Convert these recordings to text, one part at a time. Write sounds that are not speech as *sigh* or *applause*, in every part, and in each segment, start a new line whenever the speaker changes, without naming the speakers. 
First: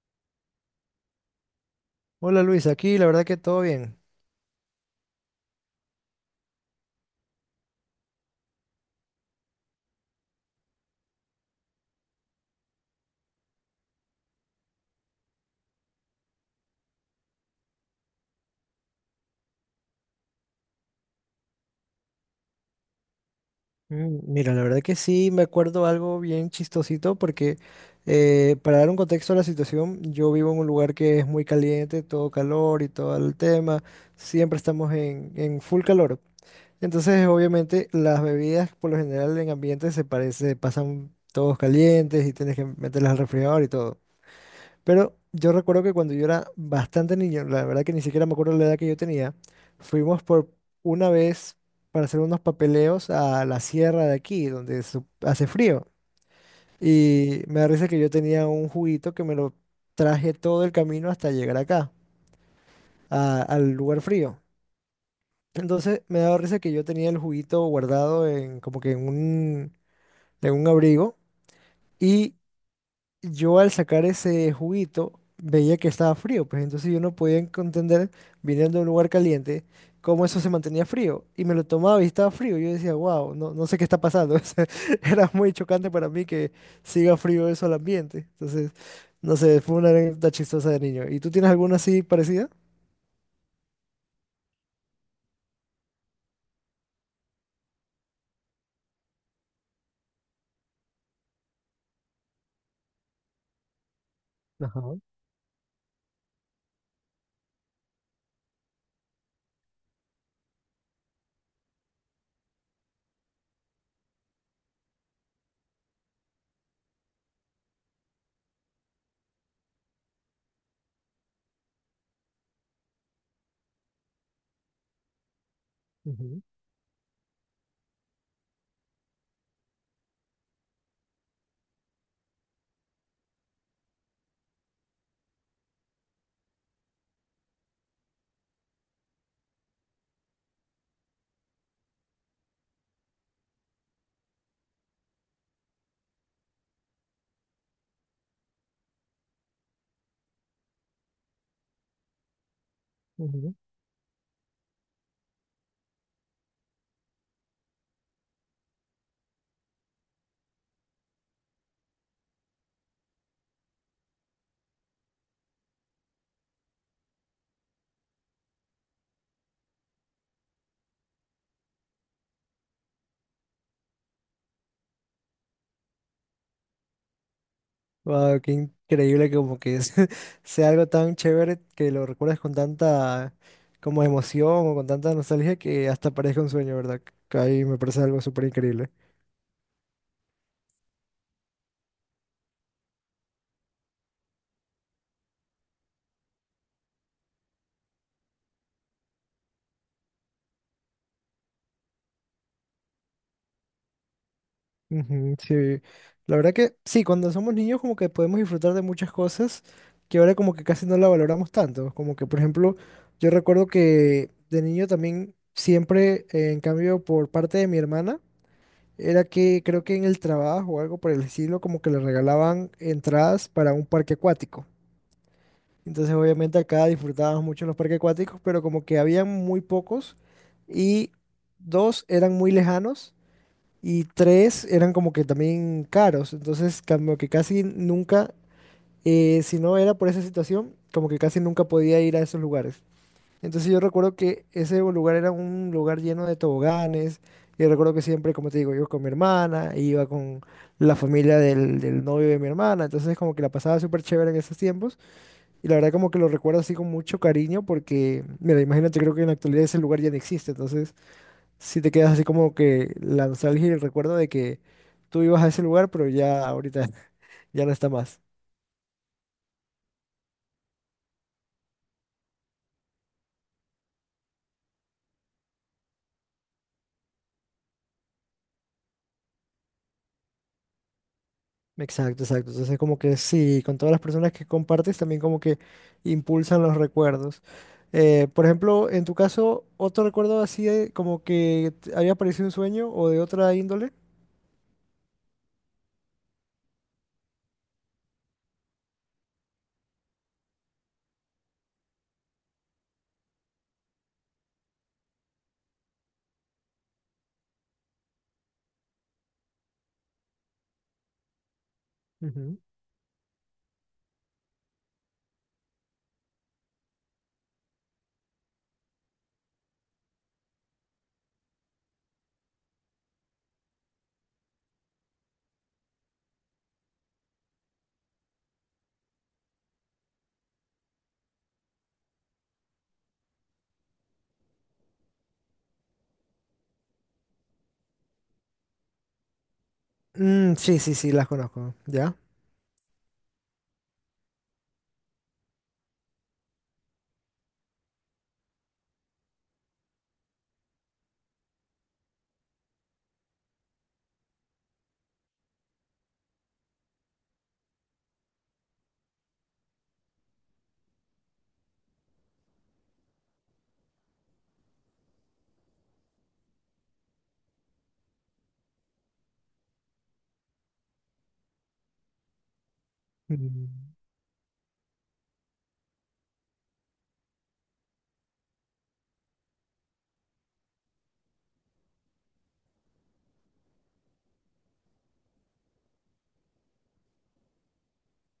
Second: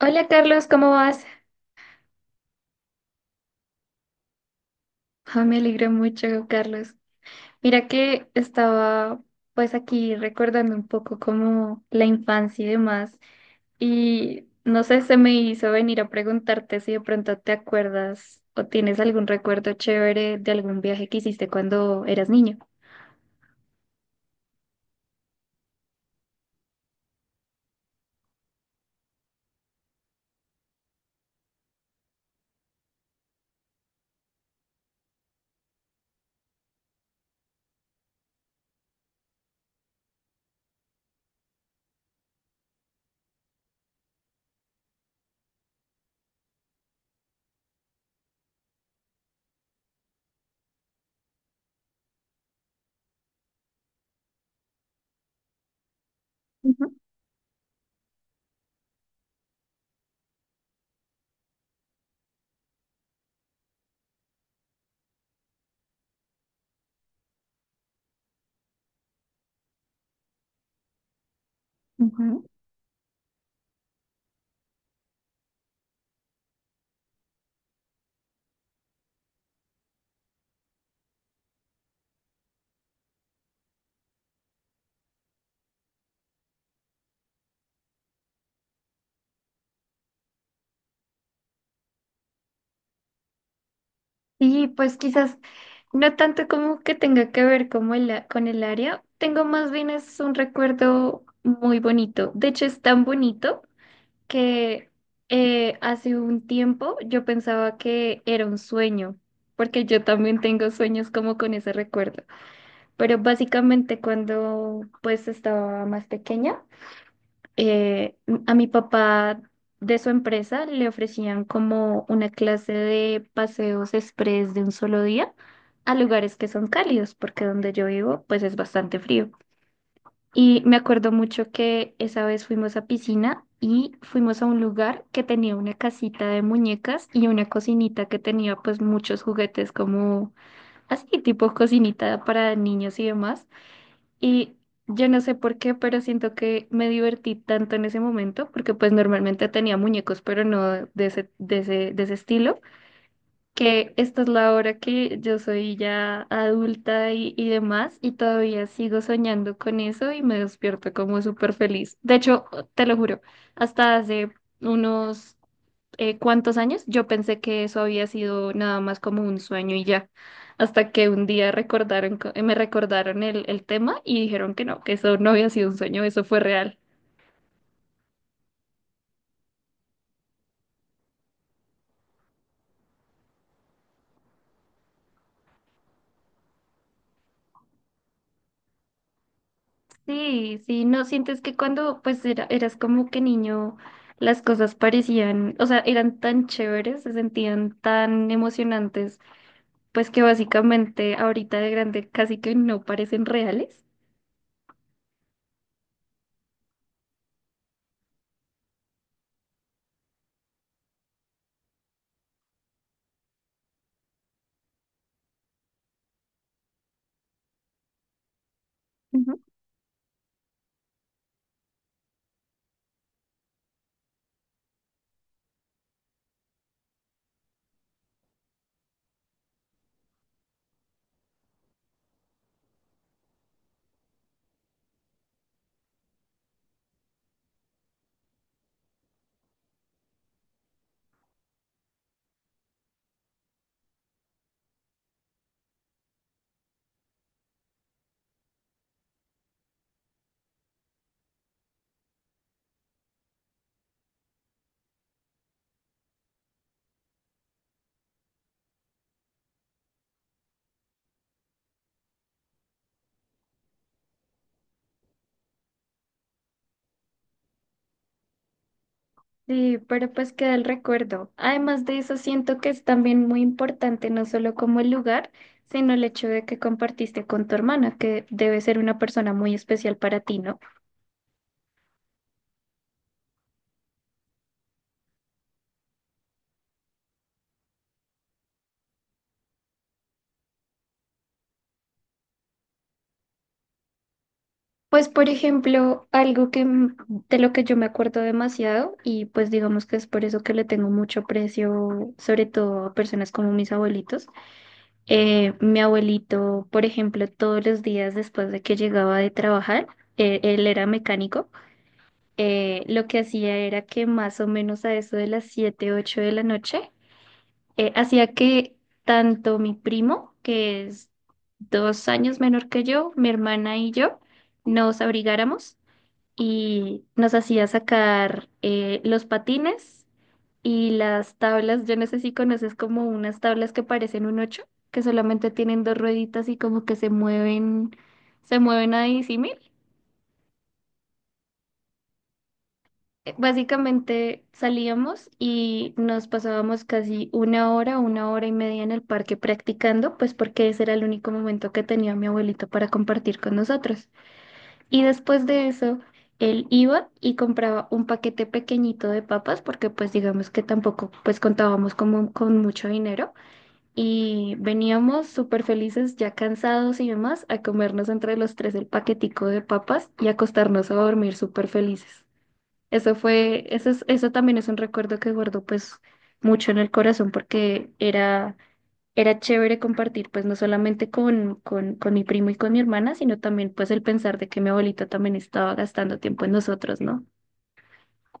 Hola Carlos, ¿cómo vas?
Hola Luis, aquí la verdad que todo bien.
Ah, me alegro mucho, Carlos. Mira que estaba pues aquí recordando un poco como la infancia y demás. Y no sé, se me hizo venir a preguntarte si de pronto te acuerdas o tienes algún recuerdo chévere de algún viaje que hiciste cuando eras niño.
Mm, mira, la verdad que sí me acuerdo algo bien chistosito porque para dar un contexto a la situación, yo vivo en un lugar que es muy caliente, todo calor y todo el tema, siempre estamos en full calor. Entonces, obviamente, las bebidas por lo general en ambientes se parece, pasan todos calientes y tienes que meterlas al refrigerador y todo. Pero yo recuerdo que cuando yo era bastante niño, la verdad que ni siquiera me acuerdo la edad que yo tenía, fuimos por una vez para hacer unos papeleos a la sierra de aquí, donde hace frío.
Ujú,
Y me da risa que yo tenía un juguito que me lo traje todo el camino hasta llegar acá, al lugar frío. Entonces me daba risa que yo tenía el juguito guardado en como que en un abrigo. Y
ujú.
yo al sacar ese juguito veía que estaba frío, pues entonces yo no podía entender, viniendo de un lugar caliente, cómo eso se mantenía frío. Y me lo tomaba y estaba frío. Yo decía, wow, no, no sé qué está pasando. *laughs* O sea, era muy chocante para mí que siga frío eso al ambiente. Entonces, no sé, fue una anécdota chistosa de niño. ¿Y tú tienes alguna así parecida?
Y pues quizás no tanto como que tenga que ver como el con el área, tengo más bien es un recuerdo muy bonito. De hecho, es tan bonito
Ajá.
que hace un tiempo yo pensaba que era un sueño, porque yo también tengo sueños como con ese recuerdo. Pero básicamente cuando pues estaba más pequeña, eh, a mi papá de su empresa le ofrecían como una clase de paseos express de un solo día a lugares
Ujú.
que son cálidos, porque donde yo vivo pues es bastante frío. Y me acuerdo mucho que esa vez fuimos a piscina y fuimos a un lugar que tenía una casita de muñecas y una cocinita que tenía pues muchos juguetes como así, tipo cocinita para niños y demás. Y yo no sé por qué, pero siento que me divertí tanto en ese momento porque pues normalmente tenía muñecos, pero no de ese, de ese estilo,
Ujú.
que esta es la hora que yo soy ya adulta y demás, y todavía sigo soñando con eso y me despierto como súper feliz. De hecho, oh, te lo juro, hasta hace unos cuantos años yo pensé que eso había sido nada más como un sueño y ya, hasta que un día me recordaron el tema y dijeron que no, que eso no había sido un sueño, eso fue real.
Wow, qué increíble que como que *laughs* sea algo tan chévere que lo recuerdas con tanta como emoción o con tanta nostalgia que hasta parezca un sueño, ¿verdad? Que ahí me parece algo súper increíble.
Sí, sí, no sientes que cuando pues eras como que niño las cosas parecían, o sea, eran tan chéveres, se sentían tan emocionantes, pues que básicamente ahorita de grande casi que no parecen reales.
Ujú, sí, la verdad que sí, cuando somos niños como que podemos disfrutar de muchas cosas que ahora como que casi no la valoramos tanto. Como que, por ejemplo, yo recuerdo que de niño también siempre, en cambio, por parte de mi hermana, era
Ujú.
que creo que en el trabajo o algo por el estilo, como que le regalaban entradas para un parque acuático. Entonces, obviamente acá disfrutábamos mucho los parques acuáticos, pero como que habían muy pocos y dos eran muy lejanos y tres eran como que también caros. Entonces, como que casi nunca, si no era por esa situación, como que casi nunca podía ir a esos lugares. Entonces yo recuerdo que ese lugar era un lugar lleno de toboganes. Y recuerdo que siempre, como te digo, yo con mi hermana, e iba con la familia del novio de mi hermana. Entonces como que la pasaba súper chévere en esos tiempos. Y la verdad como que lo recuerdo así con mucho cariño porque, mira, imagínate, creo que en la actualidad ese lugar ya no existe. Entonces sí te quedas así como que la nostalgia y el recuerdo de que tú ibas a ese lugar, pero ya ahorita *laughs* ya no está más.
Sí, pero pues queda el recuerdo. Además de eso, siento que es también muy importante no solo como el lugar, sino el hecho de que compartiste con tu hermana, que debe ser una persona muy especial para ti, ¿no?
Exacto, exacto. Entonces, como que sí, con todas las personas que compartes, también como que impulsan los recuerdos. Por ejemplo, en tu caso, ¿otro recuerdo así como que te había aparecido un sueño o de otra índole?
Pues, por ejemplo, de lo que yo me acuerdo demasiado y pues digamos que es por eso que le tengo mucho aprecio, sobre todo a personas como mis abuelitos. Mi abuelito, por ejemplo, todos los días después de que llegaba de trabajar, él era mecánico,
Ujú.
lo que hacía era que más o menos a eso de las 7 8 de la noche, hacía que tanto mi primo, que es dos años menor que yo, mi hermana y yo, nos abrigáramos y nos hacía sacar los patines y las tablas. Yo no sé si conoces como unas tablas que parecen un ocho, que solamente tienen dos rueditas y como que se mueven a disímil.
Mm, sí, sí, sí, las conozco. ¿Ya?
Básicamente salíamos y nos pasábamos casi una hora y media en el parque practicando, pues porque ese era el único momento que tenía mi abuelito para compartir con nosotros. Y después de eso, él iba y compraba un paquete pequeñito de papas, porque pues digamos que tampoco pues contábamos como con mucho dinero. Y veníamos súper felices, ya cansados y demás, a comernos entre los tres el paquetico de papas y acostarnos a dormir súper felices. Eso fue,
Mm.
eso también es un recuerdo que guardo pues mucho en el corazón porque era, era chévere compartir, pues no solamente con mi primo y con mi hermana, sino también pues el pensar de que mi abuelita también estaba gastando tiempo en nosotros, ¿no?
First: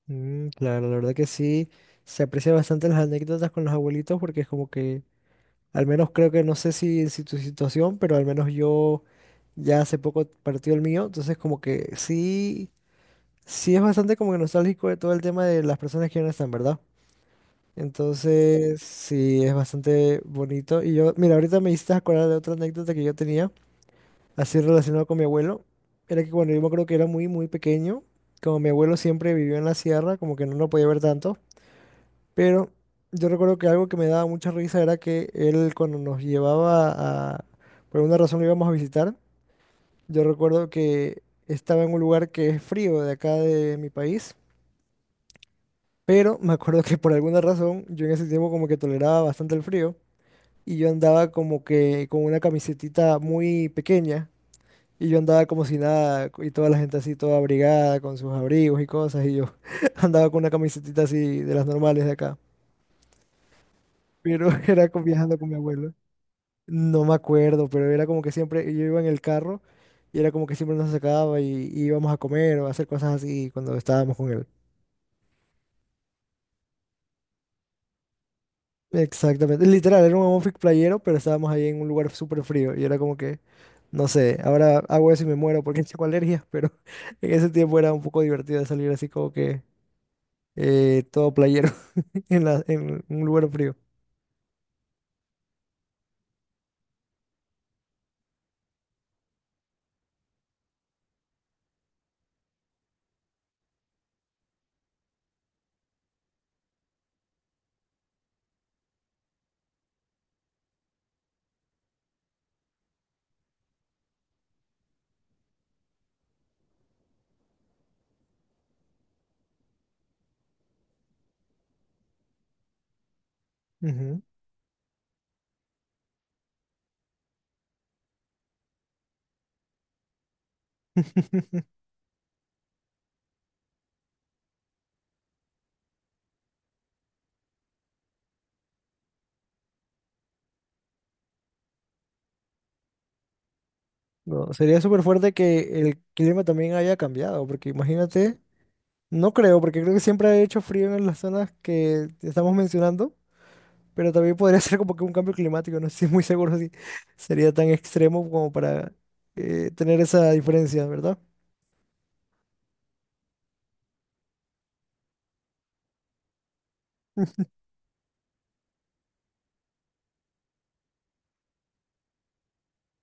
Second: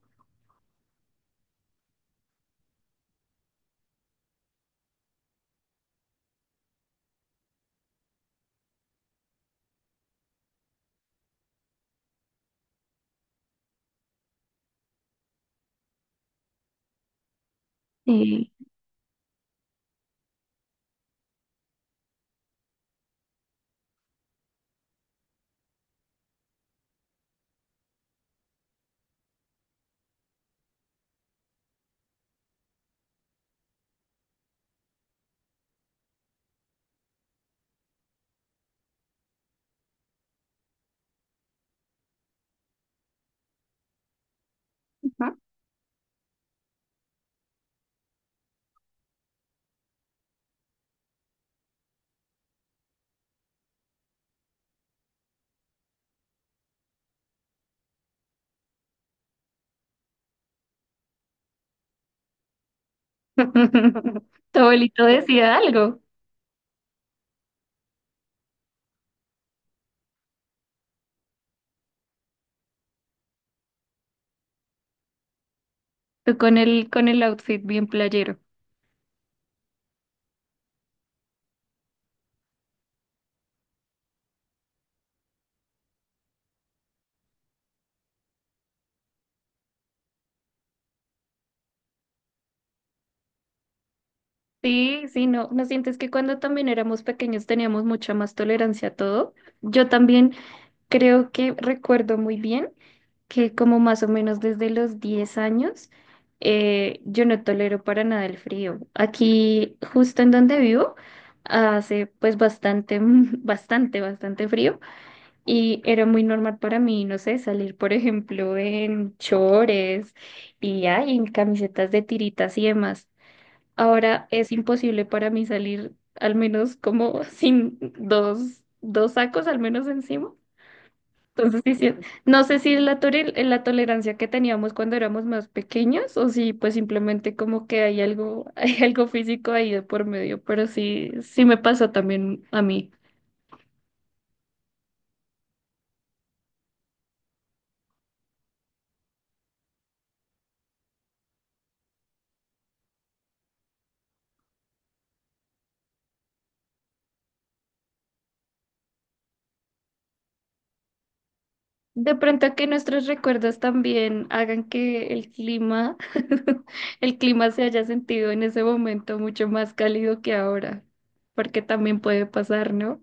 Mm, claro, la verdad que sí, se aprecia bastante las anécdotas con los abuelitos porque es como que, al menos creo que no sé si tu situación, pero al menos yo ya hace poco partió el mío, entonces como que sí. Sí, es bastante como que nostálgico de todo el tema de las personas que ya no están, ¿verdad?
Eh,
Entonces, sí, es bastante bonito. Y yo, mira, ahorita me hiciste acordar de otra anécdota que yo tenía, así relacionado con mi abuelo. Era que cuando yo me acuerdo que era muy, muy pequeño, como mi abuelo siempre vivió en la sierra, como que no lo podía ver tanto. Pero yo recuerdo que algo que me daba mucha risa era que él cuando nos llevaba a, por alguna razón lo íbamos a visitar, yo recuerdo que estaba en un lugar que es frío de acá de mi país.
Ujú.
Pero me acuerdo que por alguna razón yo en ese tiempo como que toleraba bastante el frío y yo andaba como que con una camisetita muy pequeña y yo andaba como si nada y toda la gente así toda abrigada con sus abrigos y cosas y yo *laughs* andaba con una camisetita así de las normales de acá.
*laughs*
Pero
Tu
*laughs* era
abuelito
viajando con mi
decía
abuelo.
algo,
No me acuerdo, pero era como que siempre yo iba en el carro y era como que siempre nos sacaba y íbamos a comer o a hacer cosas así cuando estábamos con él.
tú con el outfit bien playero.
Exactamente, literal, era un amorfic playero, pero estábamos ahí en un lugar súper frío y era como que, no sé, ahora hago eso y me muero porque *laughs* tengo alergias, pero *laughs* en ese tiempo era un poco divertido salir así como que todo playero *laughs* en en un lugar frío.
Sí, sí, no, ¿no sientes que cuando también éramos pequeños teníamos mucha más tolerancia a todo? Yo también. Creo que recuerdo muy bien que como más o menos desde los 10 años, yo no tolero para nada el frío. Aquí, justo en donde vivo, hace pues bastante, *laughs* bastante, bastante frío y era muy normal para mí, no sé, salir, por ejemplo, en chores y ay, en camisetas de tiritas y demás.
Ujú.
Ahora es imposible para mí salir al menos como *laughs* sin dos sacos al menos encima. Entonces, sí,
*laughs*
sí, no sé si es la tolerancia que teníamos cuando éramos más pequeños o si pues simplemente como que hay algo, *laughs* hay algo físico ahí de por medio, pero sí, sí me pasó también a mí.
No, sería súper fuerte que el clima también haya cambiado, porque imagínate, no creo, porque creo que siempre ha hecho frío en las zonas que estamos mencionando, pero también podría *laughs* ser como que un cambio climático, no estoy muy seguro si sería tan extremo como para tener esa diferencia, ¿verdad?
De pronto que nuestros recuerdos también hagan que el clima, *laughs* el clima se haya sentido en ese momento mucho más cálido que ahora, porque también puede pasar, ¿no?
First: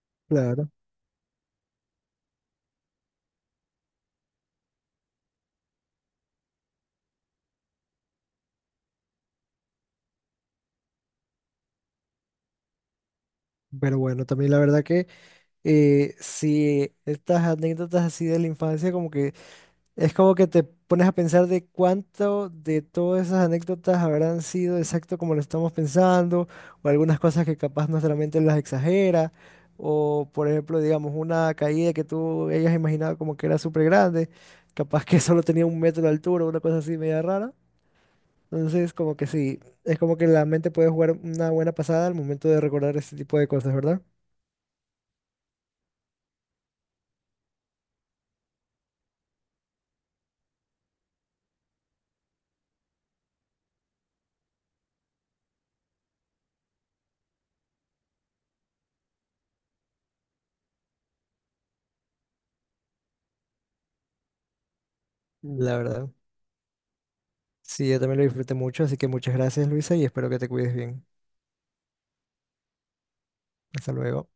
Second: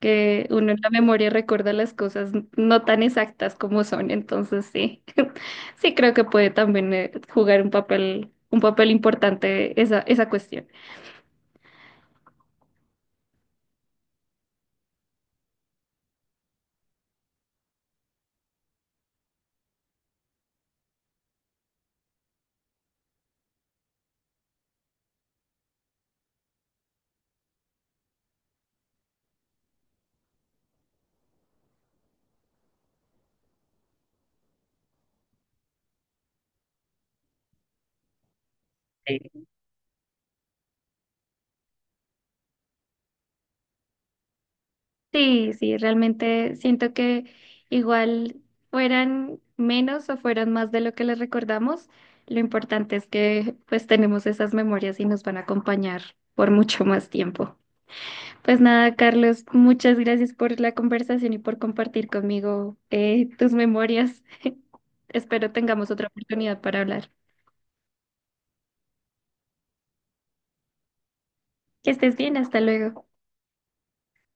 Que uno
Claro.
en la memoria recuerda las cosas no tan exactas como son, entonces sí, *laughs* sí creo que puede también jugar un papel importante esa, esa cuestión.
Pero bueno, también la verdad que si estas anécdotas así de la infancia como que es como que te pones a pensar de cuánto de todas esas anécdotas habrán sido exacto como lo estamos pensando, o algunas cosas que capaz nuestra mente las exagera, o por ejemplo, digamos, una caída que tú hayas imaginado como que era súper grande, capaz que *laughs* solo tenía un metro de altura, una cosa así media rara. Entonces, como que
Sí.
sí, es como que la mente puede jugar una buena pasada al momento de recordar ese tipo de cosas, ¿verdad?
Sí, sí, realmente siento que igual fueran menos o fueran más de lo que les recordamos, lo importante es que pues tenemos esas memorias y nos van a acompañar por mucho más tiempo. Pues nada, Carlos, muchas gracias por la conversación y por compartir conmigo tus memorias. *laughs* Espero
La
tengamos otra
verdad.
oportunidad para hablar.
Sí, yo también lo disfruté mucho, así que muchas gracias, Luisa, y espero que te cuides bien.
Que estés bien, hasta luego.
Hasta luego.